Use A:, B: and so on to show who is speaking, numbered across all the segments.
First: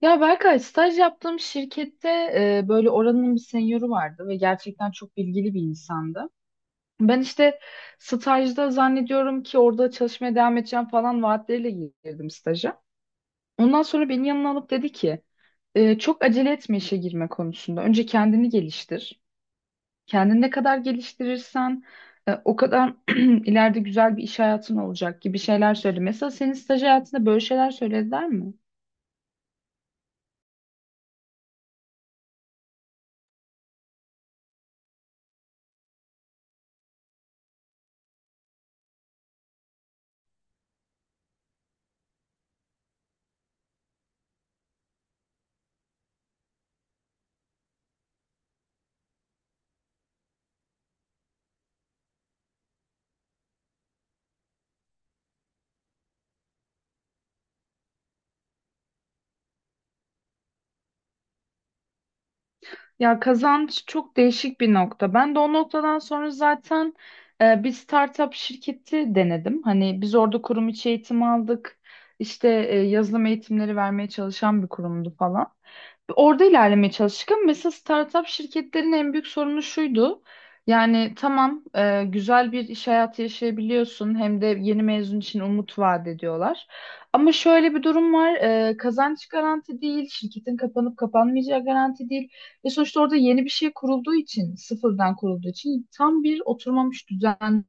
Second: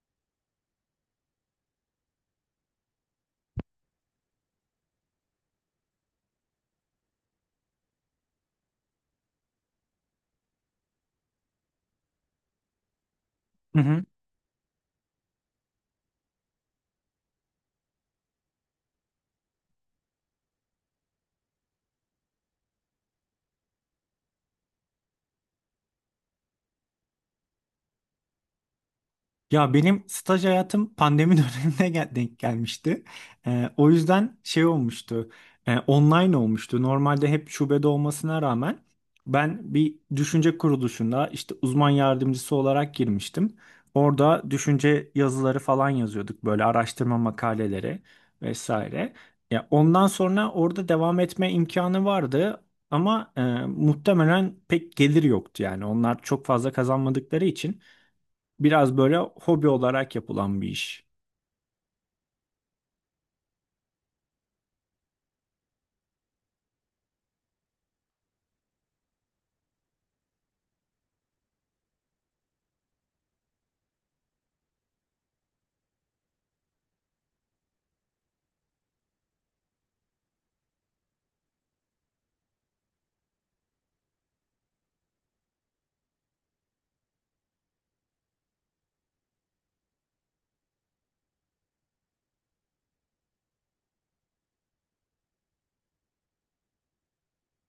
A: Ya Berkay, staj yaptığım şirkette böyle oranın bir senyörü vardı ve gerçekten çok bilgili bir insandı. Ben işte stajda zannediyorum ki orada çalışmaya devam edeceğim falan vaatleriyle girdim staja.
B: Hı
A: Ondan
B: hı.
A: sonra beni yanına alıp dedi ki çok acele etme işe girme konusunda. Önce kendini geliştir. Kendini ne kadar geliştirirsen o kadar ileride güzel bir iş hayatın olacak gibi şeyler söyledi. Mesela senin staj hayatında böyle şeyler söylediler mi?
B: Ya benim staj hayatım pandemi dönemine denk gelmişti. O yüzden şey olmuştu. Online olmuştu. Normalde hep şubede olmasına rağmen ben bir düşünce kuruluşunda işte uzman yardımcısı olarak girmiştim. Orada düşünce yazıları falan yazıyorduk, böyle araştırma makaleleri vesaire. Ya ondan sonra orada devam etme imkanı vardı ama muhtemelen pek gelir yoktu, yani onlar çok fazla kazanmadıkları için. Biraz böyle hobi olarak yapılan bir iş.
A: Ya kazanç çok değişik bir nokta. Ben de o noktadan sonra zaten bir startup şirketi denedim. Hani biz orada kurum içi eğitim aldık. İşte yazılım eğitimleri vermeye çalışan bir kurumdu falan. Orada ilerlemeye çalıştık ama mesela startup şirketlerin en büyük sorunu şuydu. Yani tamam, güzel bir iş hayatı yaşayabiliyorsun hem de yeni mezun için umut vaat ediyorlar. Ama şöyle bir durum var: kazanç garanti değil, şirketin kapanıp kapanmayacağı garanti değil. Ve sonuçta orada yeni bir şey kurulduğu için, sıfırdan kurulduğu için tam bir oturmamış düzen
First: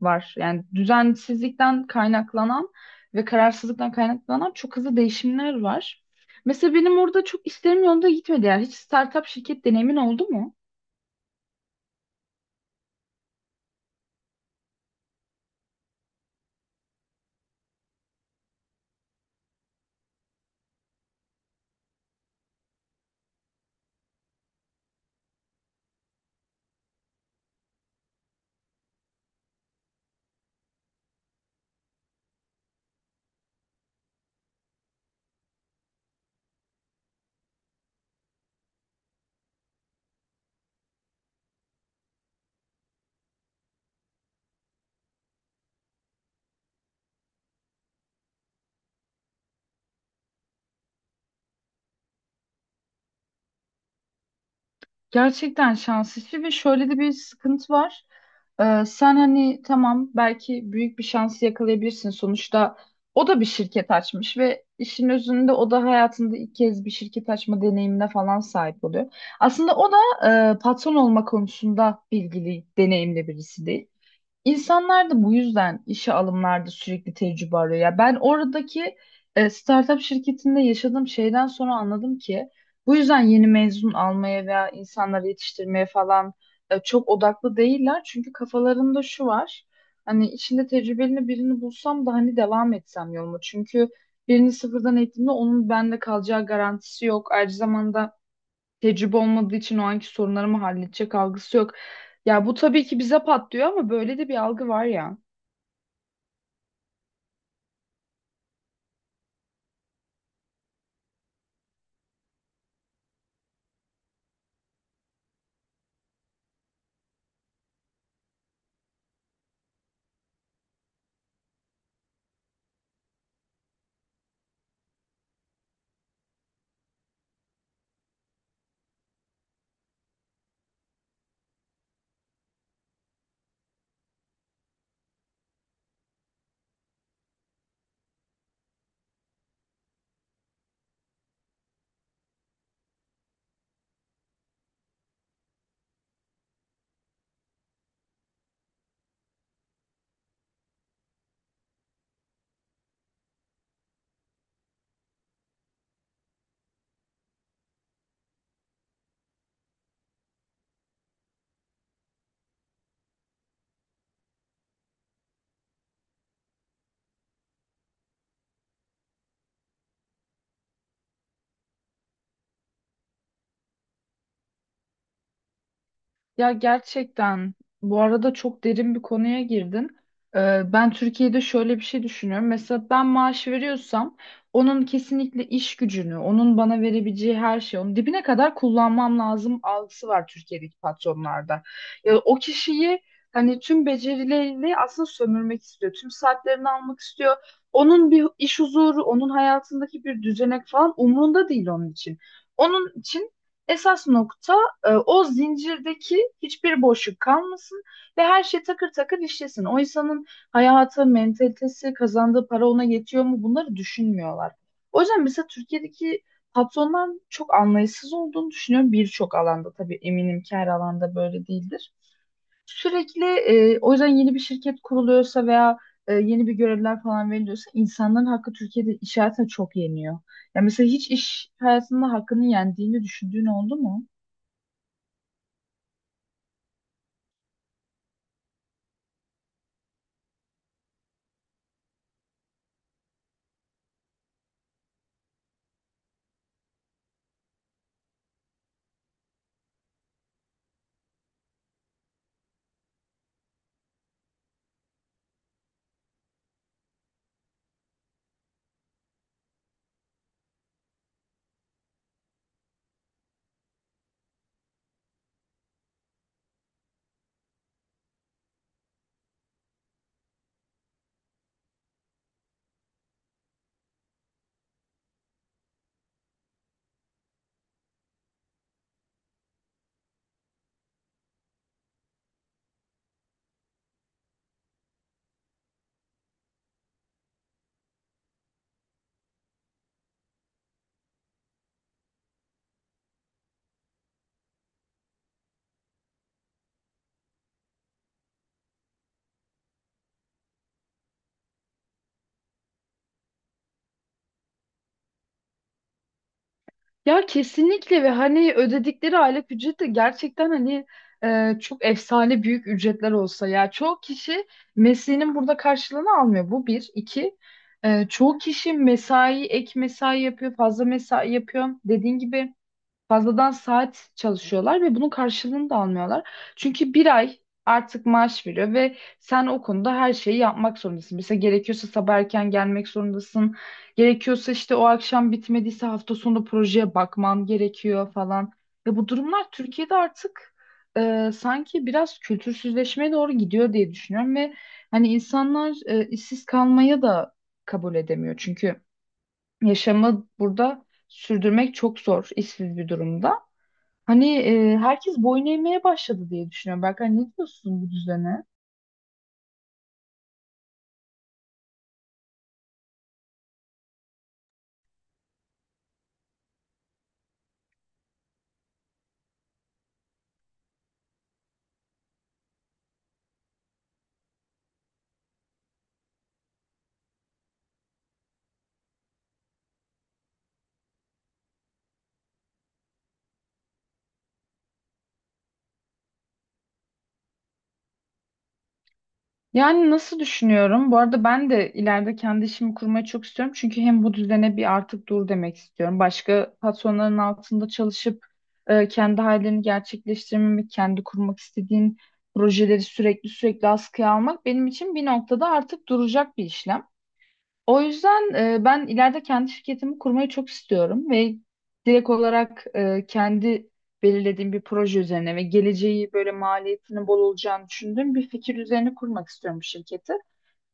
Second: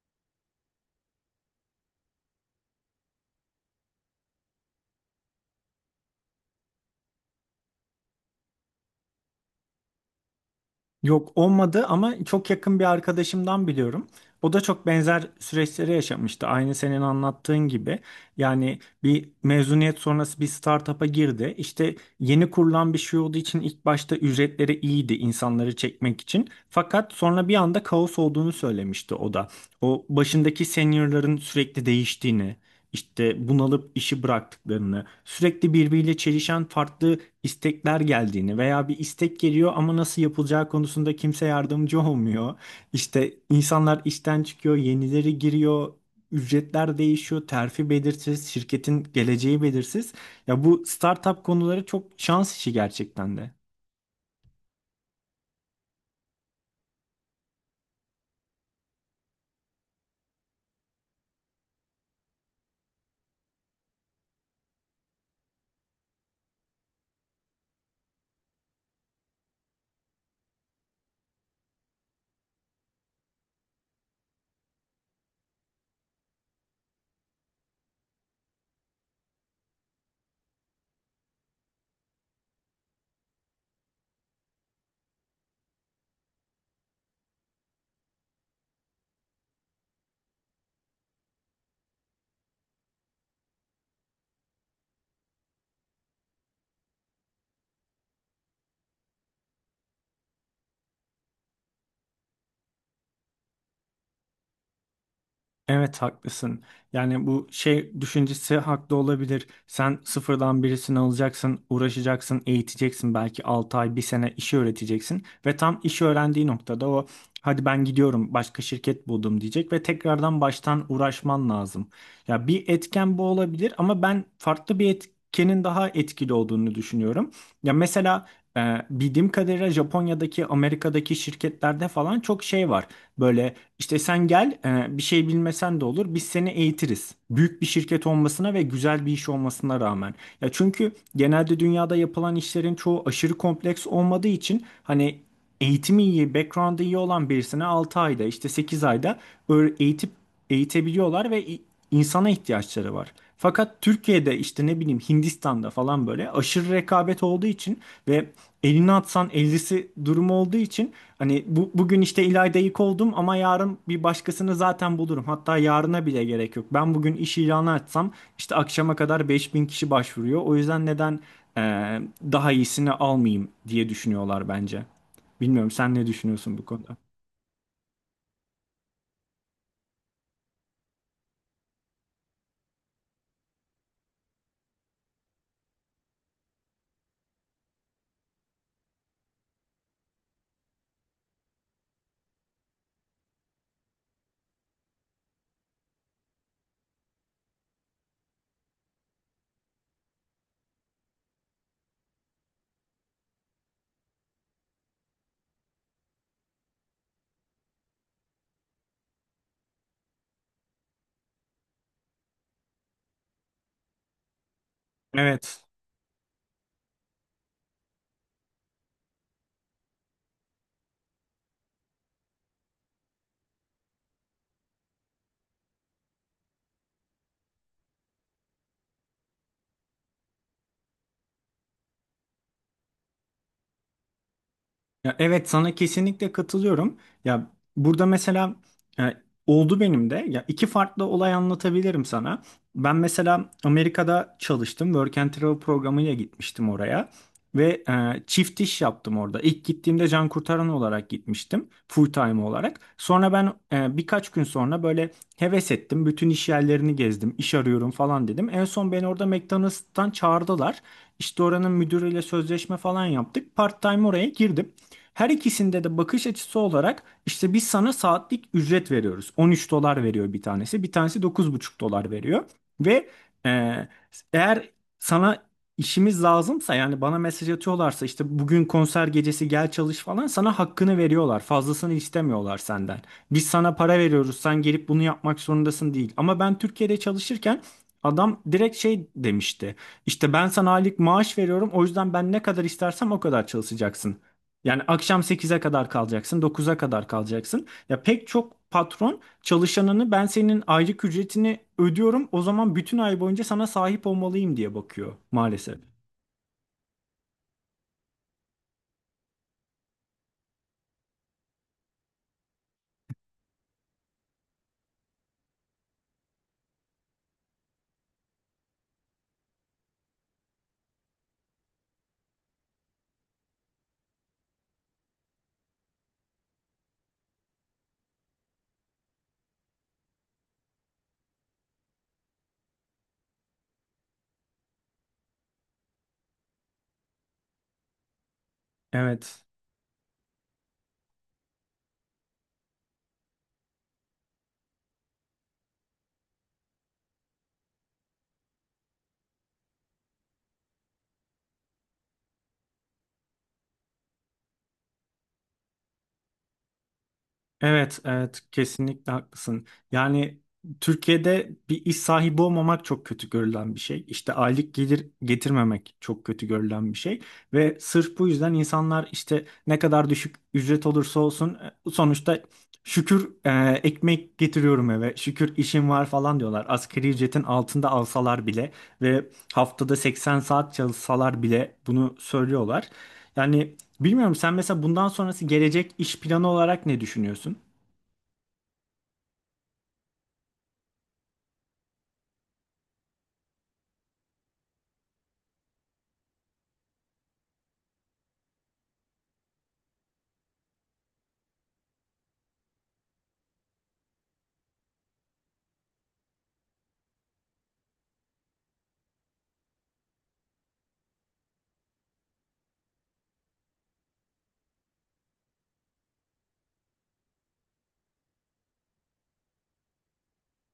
A: var. Yani düzensizlikten kaynaklanan ve kararsızlıktan kaynaklanan çok hızlı değişimler var. Mesela benim orada çok işlerim yolunda gitmedi. Yani hiç startup şirket deneyimin oldu mu?
B: Yok, olmadı ama çok yakın bir arkadaşımdan biliyorum. O da çok benzer süreçleri yaşamıştı. Aynı senin anlattığın gibi. Yani bir mezuniyet sonrası bir startup'a girdi. İşte yeni kurulan bir şey olduğu için ilk başta ücretleri iyiydi, insanları çekmek için. Fakat sonra bir anda kaos olduğunu söylemişti o da. O başındaki seniorların sürekli değiştiğini, işte bunalıp işi bıraktıklarını, sürekli birbiriyle çelişen farklı istekler geldiğini veya bir istek geliyor ama nasıl yapılacağı konusunda kimse yardımcı olmuyor. İşte insanlar işten çıkıyor, yenileri giriyor, ücretler değişiyor, terfi belirsiz, şirketin geleceği belirsiz. Ya bu startup konuları çok şans işi gerçekten de.
A: Gerçekten şans işi ve şöyle de bir sıkıntı var. Sen hani tamam, belki büyük bir şansı yakalayabilirsin. Sonuçta o da bir şirket açmış ve işin özünde o da hayatında ilk kez bir şirket açma deneyimine falan sahip oluyor. Aslında o da patron olma konusunda bilgili, deneyimli birisi değil. İnsanlar da bu yüzden işe alımlarda sürekli tecrübe arıyor. Ya ben oradaki startup şirketinde yaşadığım şeyden sonra anladım ki bu yüzden yeni mezun almaya veya insanları yetiştirmeye falan çok odaklı değiller. Çünkü kafalarında şu var. Hani içinde tecrübeli birini bulsam da hani devam etsem yoluma. Çünkü birini sıfırdan eğitimde onun bende kalacağı garantisi yok. Ayrıca zamanda tecrübe olmadığı için o anki sorunları mı halledecek algısı yok. Ya bu tabii ki bize patlıyor ama böyle de bir algı var ya.
B: Evet, haklısın. Yani bu şey düşüncesi haklı olabilir. Sen sıfırdan birisini alacaksın, uğraşacaksın, eğiteceksin. Belki 6 ay, bir sene işi öğreteceksin. Ve tam işi öğrendiği noktada o hadi ben gidiyorum, başka şirket buldum diyecek ve tekrardan baştan uğraşman lazım. Ya bir etken bu olabilir ama ben farklı bir etkenin daha etkili olduğunu düşünüyorum. Ya mesela bildiğim kadarıyla Japonya'daki, Amerika'daki şirketlerde falan çok şey var. Böyle işte sen gel, bir şey bilmesen de olur. Biz seni eğitiriz. Büyük bir şirket olmasına ve güzel bir iş olmasına rağmen. Ya çünkü genelde dünyada yapılan işlerin çoğu aşırı kompleks olmadığı için hani eğitimi iyi, background'ı iyi olan birisine 6 ayda, işte sekiz ayda eğitip eğitebiliyorlar ve insana ihtiyaçları var. Fakat Türkiye'de işte ne bileyim Hindistan'da falan böyle aşırı rekabet olduğu için ve elini atsan ellisi durumu olduğu için hani bu, bugün işte İlayda ilk oldum ama yarın bir başkasını zaten bulurum. Hatta yarına bile gerek yok. Ben bugün iş ilanı açsam işte akşama kadar 5000 kişi başvuruyor. O yüzden neden e, daha iyisini almayayım diye düşünüyorlar bence. Bilmiyorum, sen ne
A: Ya
B: düşünüyorsun bu konuda?
A: gerçekten bu arada çok derin bir konuya girdin. Ben Türkiye'de şöyle bir şey düşünüyorum. Mesela ben maaş veriyorsam onun kesinlikle iş gücünü, onun bana verebileceği her şeyi, onun dibine kadar kullanmam lazım algısı var Türkiye'deki patronlarda. Ya o kişiyi hani tüm becerileriyle aslında sömürmek istiyor. Tüm saatlerini almak istiyor. Onun bir iş huzuru, onun hayatındaki bir düzenek falan umurunda değil onun için. Onun için esas nokta o zincirdeki hiçbir boşluk kalmasın ve her şey takır takır işlesin. O insanın hayatı, mentalitesi, kazandığı para ona yetiyor mu bunları düşünmüyorlar. O yüzden mesela
B: Evet.
A: Türkiye'deki patronların çok anlayışsız olduğunu düşünüyorum birçok alanda. Tabii eminim ki her alanda böyle değildir. Sürekli o yüzden yeni bir şirket kuruluyorsa veya yeni bir görevler falan veriliyorsa insanların hakkı Türkiye'de iş hayatına çok yeniyor. Ya mesela hiç iş hayatında hakkını yendiğini düşündüğün oldu mu?
B: Ya evet, sana kesinlikle katılıyorum. Ya burada mesela e, oldu benim de. Ya iki farklı olay anlatabilirim sana. Ben mesela Amerika'da çalıştım. Work and Travel programıyla gitmiştim oraya. Ve çift iş yaptım orada. İlk gittiğimde can kurtaran olarak gitmiştim. Full time olarak. Sonra ben birkaç gün sonra böyle heves ettim. Bütün iş yerlerini gezdim. İş arıyorum falan dedim. En son beni orada McDonald's'tan çağırdılar. İşte oranın müdürüyle sözleşme falan yaptık. Part time oraya girdim. Her ikisinde de bakış açısı olarak işte biz sana saatlik ücret veriyoruz. 13 dolar veriyor bir tanesi. Bir tanesi dokuz buçuk dolar veriyor. Ve e, Eğer sana işimiz lazımsa, yani bana mesaj atıyorlarsa işte bugün konser gecesi gel çalış falan, sana hakkını veriyorlar. Fazlasını istemiyorlar senden. Biz sana para veriyoruz, sen gelip bunu yapmak zorundasın değil. Ama ben Türkiye'de çalışırken adam direkt şey demişti. İşte ben sana aylık maaş veriyorum, o yüzden ben ne kadar istersem o kadar çalışacaksın. Yani akşam sekize kadar kalacaksın, dokuza kadar kalacaksın. Ya pek çok patron çalışanını ben senin aylık ücretini ödüyorum, o zaman bütün ay boyunca sana sahip olmalıyım diye bakıyor maalesef.
A: Ya kesinlikle ve hani ödedikleri aylık ücret de gerçekten hani çok efsane büyük ücretler olsa ya çoğu kişi mesleğinin burada karşılığını almıyor. Bu bir. İki çoğu kişi mesai, ek mesai yapıyor, fazla mesai yapıyor. Dediğin gibi fazladan saat çalışıyorlar ve bunun karşılığını da almıyorlar. Çünkü bir ay artık maaş veriyor ve sen o konuda her şeyi yapmak zorundasın. Mesela gerekiyorsa sabah erken gelmek zorundasın. Gerekiyorsa işte o akşam bitmediyse hafta sonu projeye bakman gerekiyor falan. Ve bu
B: Evet.
A: durumlar Türkiye'de artık sanki biraz kültürsüzleşmeye doğru gidiyor diye düşünüyorum ve hani insanlar işsiz kalmaya da kabul edemiyor. Çünkü yaşamı burada sürdürmek çok zor, işsiz bir durumda. Hani herkes boyun eğmeye başladı diye düşünüyorum. Berkay, ne diyorsun bu
B: Evet, evet,
A: düzene?
B: kesinlikle haklısın. Yani Türkiye'de bir iş sahibi olmamak çok kötü görülen bir şey. İşte aylık gelir getirmemek çok kötü görülen bir şey. Ve sırf bu yüzden insanlar işte ne kadar düşük ücret olursa olsun, sonuçta şükür, ekmek getiriyorum eve, şükür işim var falan diyorlar. Asgari ücretin altında alsalar bile ve haftada 80 saat çalışsalar bile bunu söylüyorlar. Yani bilmiyorum, sen mesela bundan sonrası gelecek iş planı olarak ne düşünüyorsun?
A: Yani nasıl düşünüyorum? Bu arada ben de ileride kendi işimi kurmayı çok istiyorum. Çünkü hem bu düzene bir artık dur demek istiyorum. Başka patronların altında çalışıp kendi hayallerini gerçekleştirmemek, kendi kurmak istediğin projeleri sürekli askıya almak benim için bir noktada artık duracak bir işlem. O yüzden ben ileride kendi şirketimi kurmayı çok istiyorum ve direkt olarak kendi belirlediğim bir proje üzerine ve geleceği böyle maliyetinin bol olacağını düşündüğüm bir fikir üzerine kurmak istiyorum bu şirketi.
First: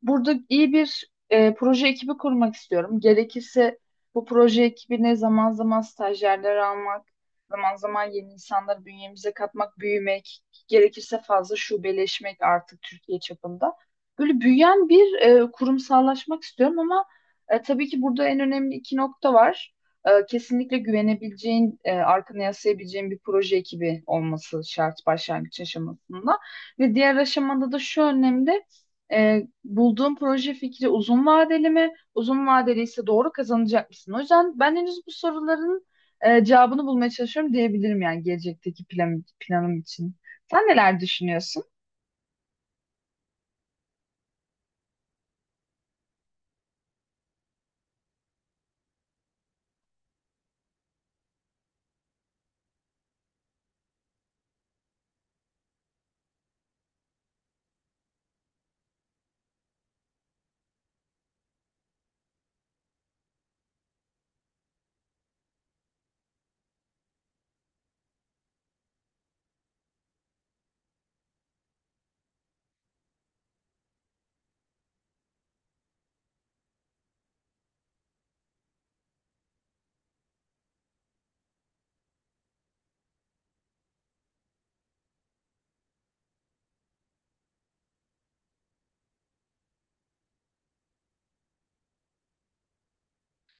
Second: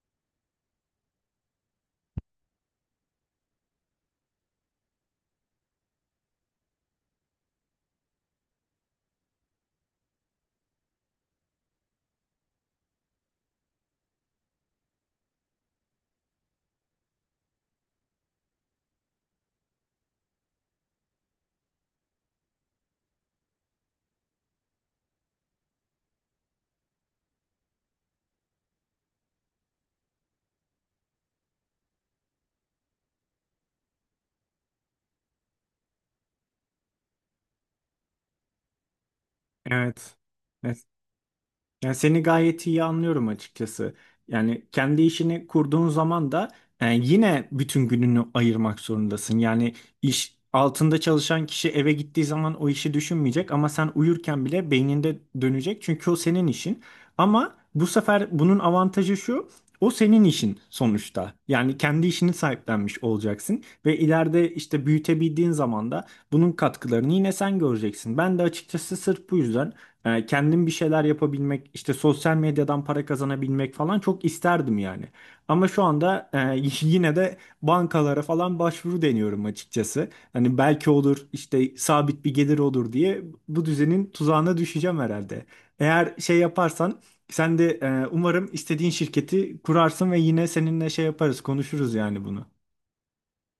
A: Burada iyi bir proje ekibi kurmak istiyorum. Gerekirse bu proje ekibine zaman zaman stajyerler almak, zaman zaman yeni insanları bünyemize katmak, büyümek, gerekirse fazla şubeleşmek artık Türkiye çapında. Böyle büyüyen bir kurumsallaşmak istiyorum ama tabii ki burada en önemli iki nokta var. Kesinlikle güvenebileceğin, arkana yaslayabileceğin bir proje ekibi olması şart başlangıç aşamasında. Ve diğer aşamada da şu önemli. Bulduğun proje fikri uzun vadeli mi? Uzun vadeli ise doğru kazanacak mısın? O yüzden ben henüz bu soruların cevabını bulmaya çalışıyorum diyebilirim yani gelecekteki planım
B: Evet.
A: için. Sen neler düşünüyorsun?
B: Yani seni gayet iyi anlıyorum açıkçası. Yani kendi işini kurduğun zaman da yine bütün gününü ayırmak zorundasın. Yani iş altında çalışan kişi eve gittiği zaman o işi düşünmeyecek ama sen uyurken bile beyninde dönecek. Çünkü o senin işin. Ama bu sefer bunun avantajı şu. O senin işin sonuçta. Yani kendi işini sahiplenmiş olacaksın ve ileride işte büyütebildiğin zaman da bunun katkılarını yine sen göreceksin. Ben de açıkçası sırf bu yüzden kendim bir şeyler yapabilmek, işte sosyal medyadan para kazanabilmek falan çok isterdim yani. Ama şu anda yine de bankalara falan başvuru deniyorum açıkçası. Hani belki olur, işte sabit bir gelir olur diye bu düzenin tuzağına düşeceğim herhalde. Eğer şey yaparsan sen de umarım istediğin şirketi kurarsın ve yine seninle şey yaparız, konuşuruz yani bunu.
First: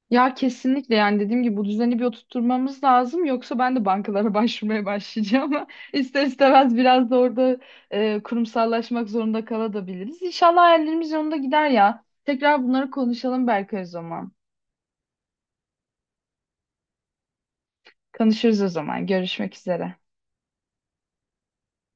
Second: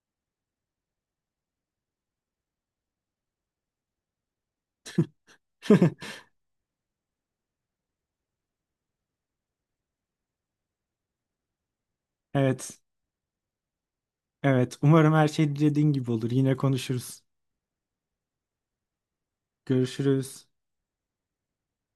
A: Ya kesinlikle, yani dediğim gibi bu düzeni bir oturtmamız lazım yoksa ben de bankalara başvurmaya başlayacağım. İster istemez biraz da orada kurumsallaşmak zorunda kalabiliriz. İnşallah hayallerimiz yolunda gider ya. Tekrar
B: Evet,
A: bunları konuşalım belki o zaman.
B: evet. Umarım her şey dediğin gibi olur. Yine konuşuruz.
A: Konuşuruz o zaman. Görüşmek üzere.
B: Görüşürüz.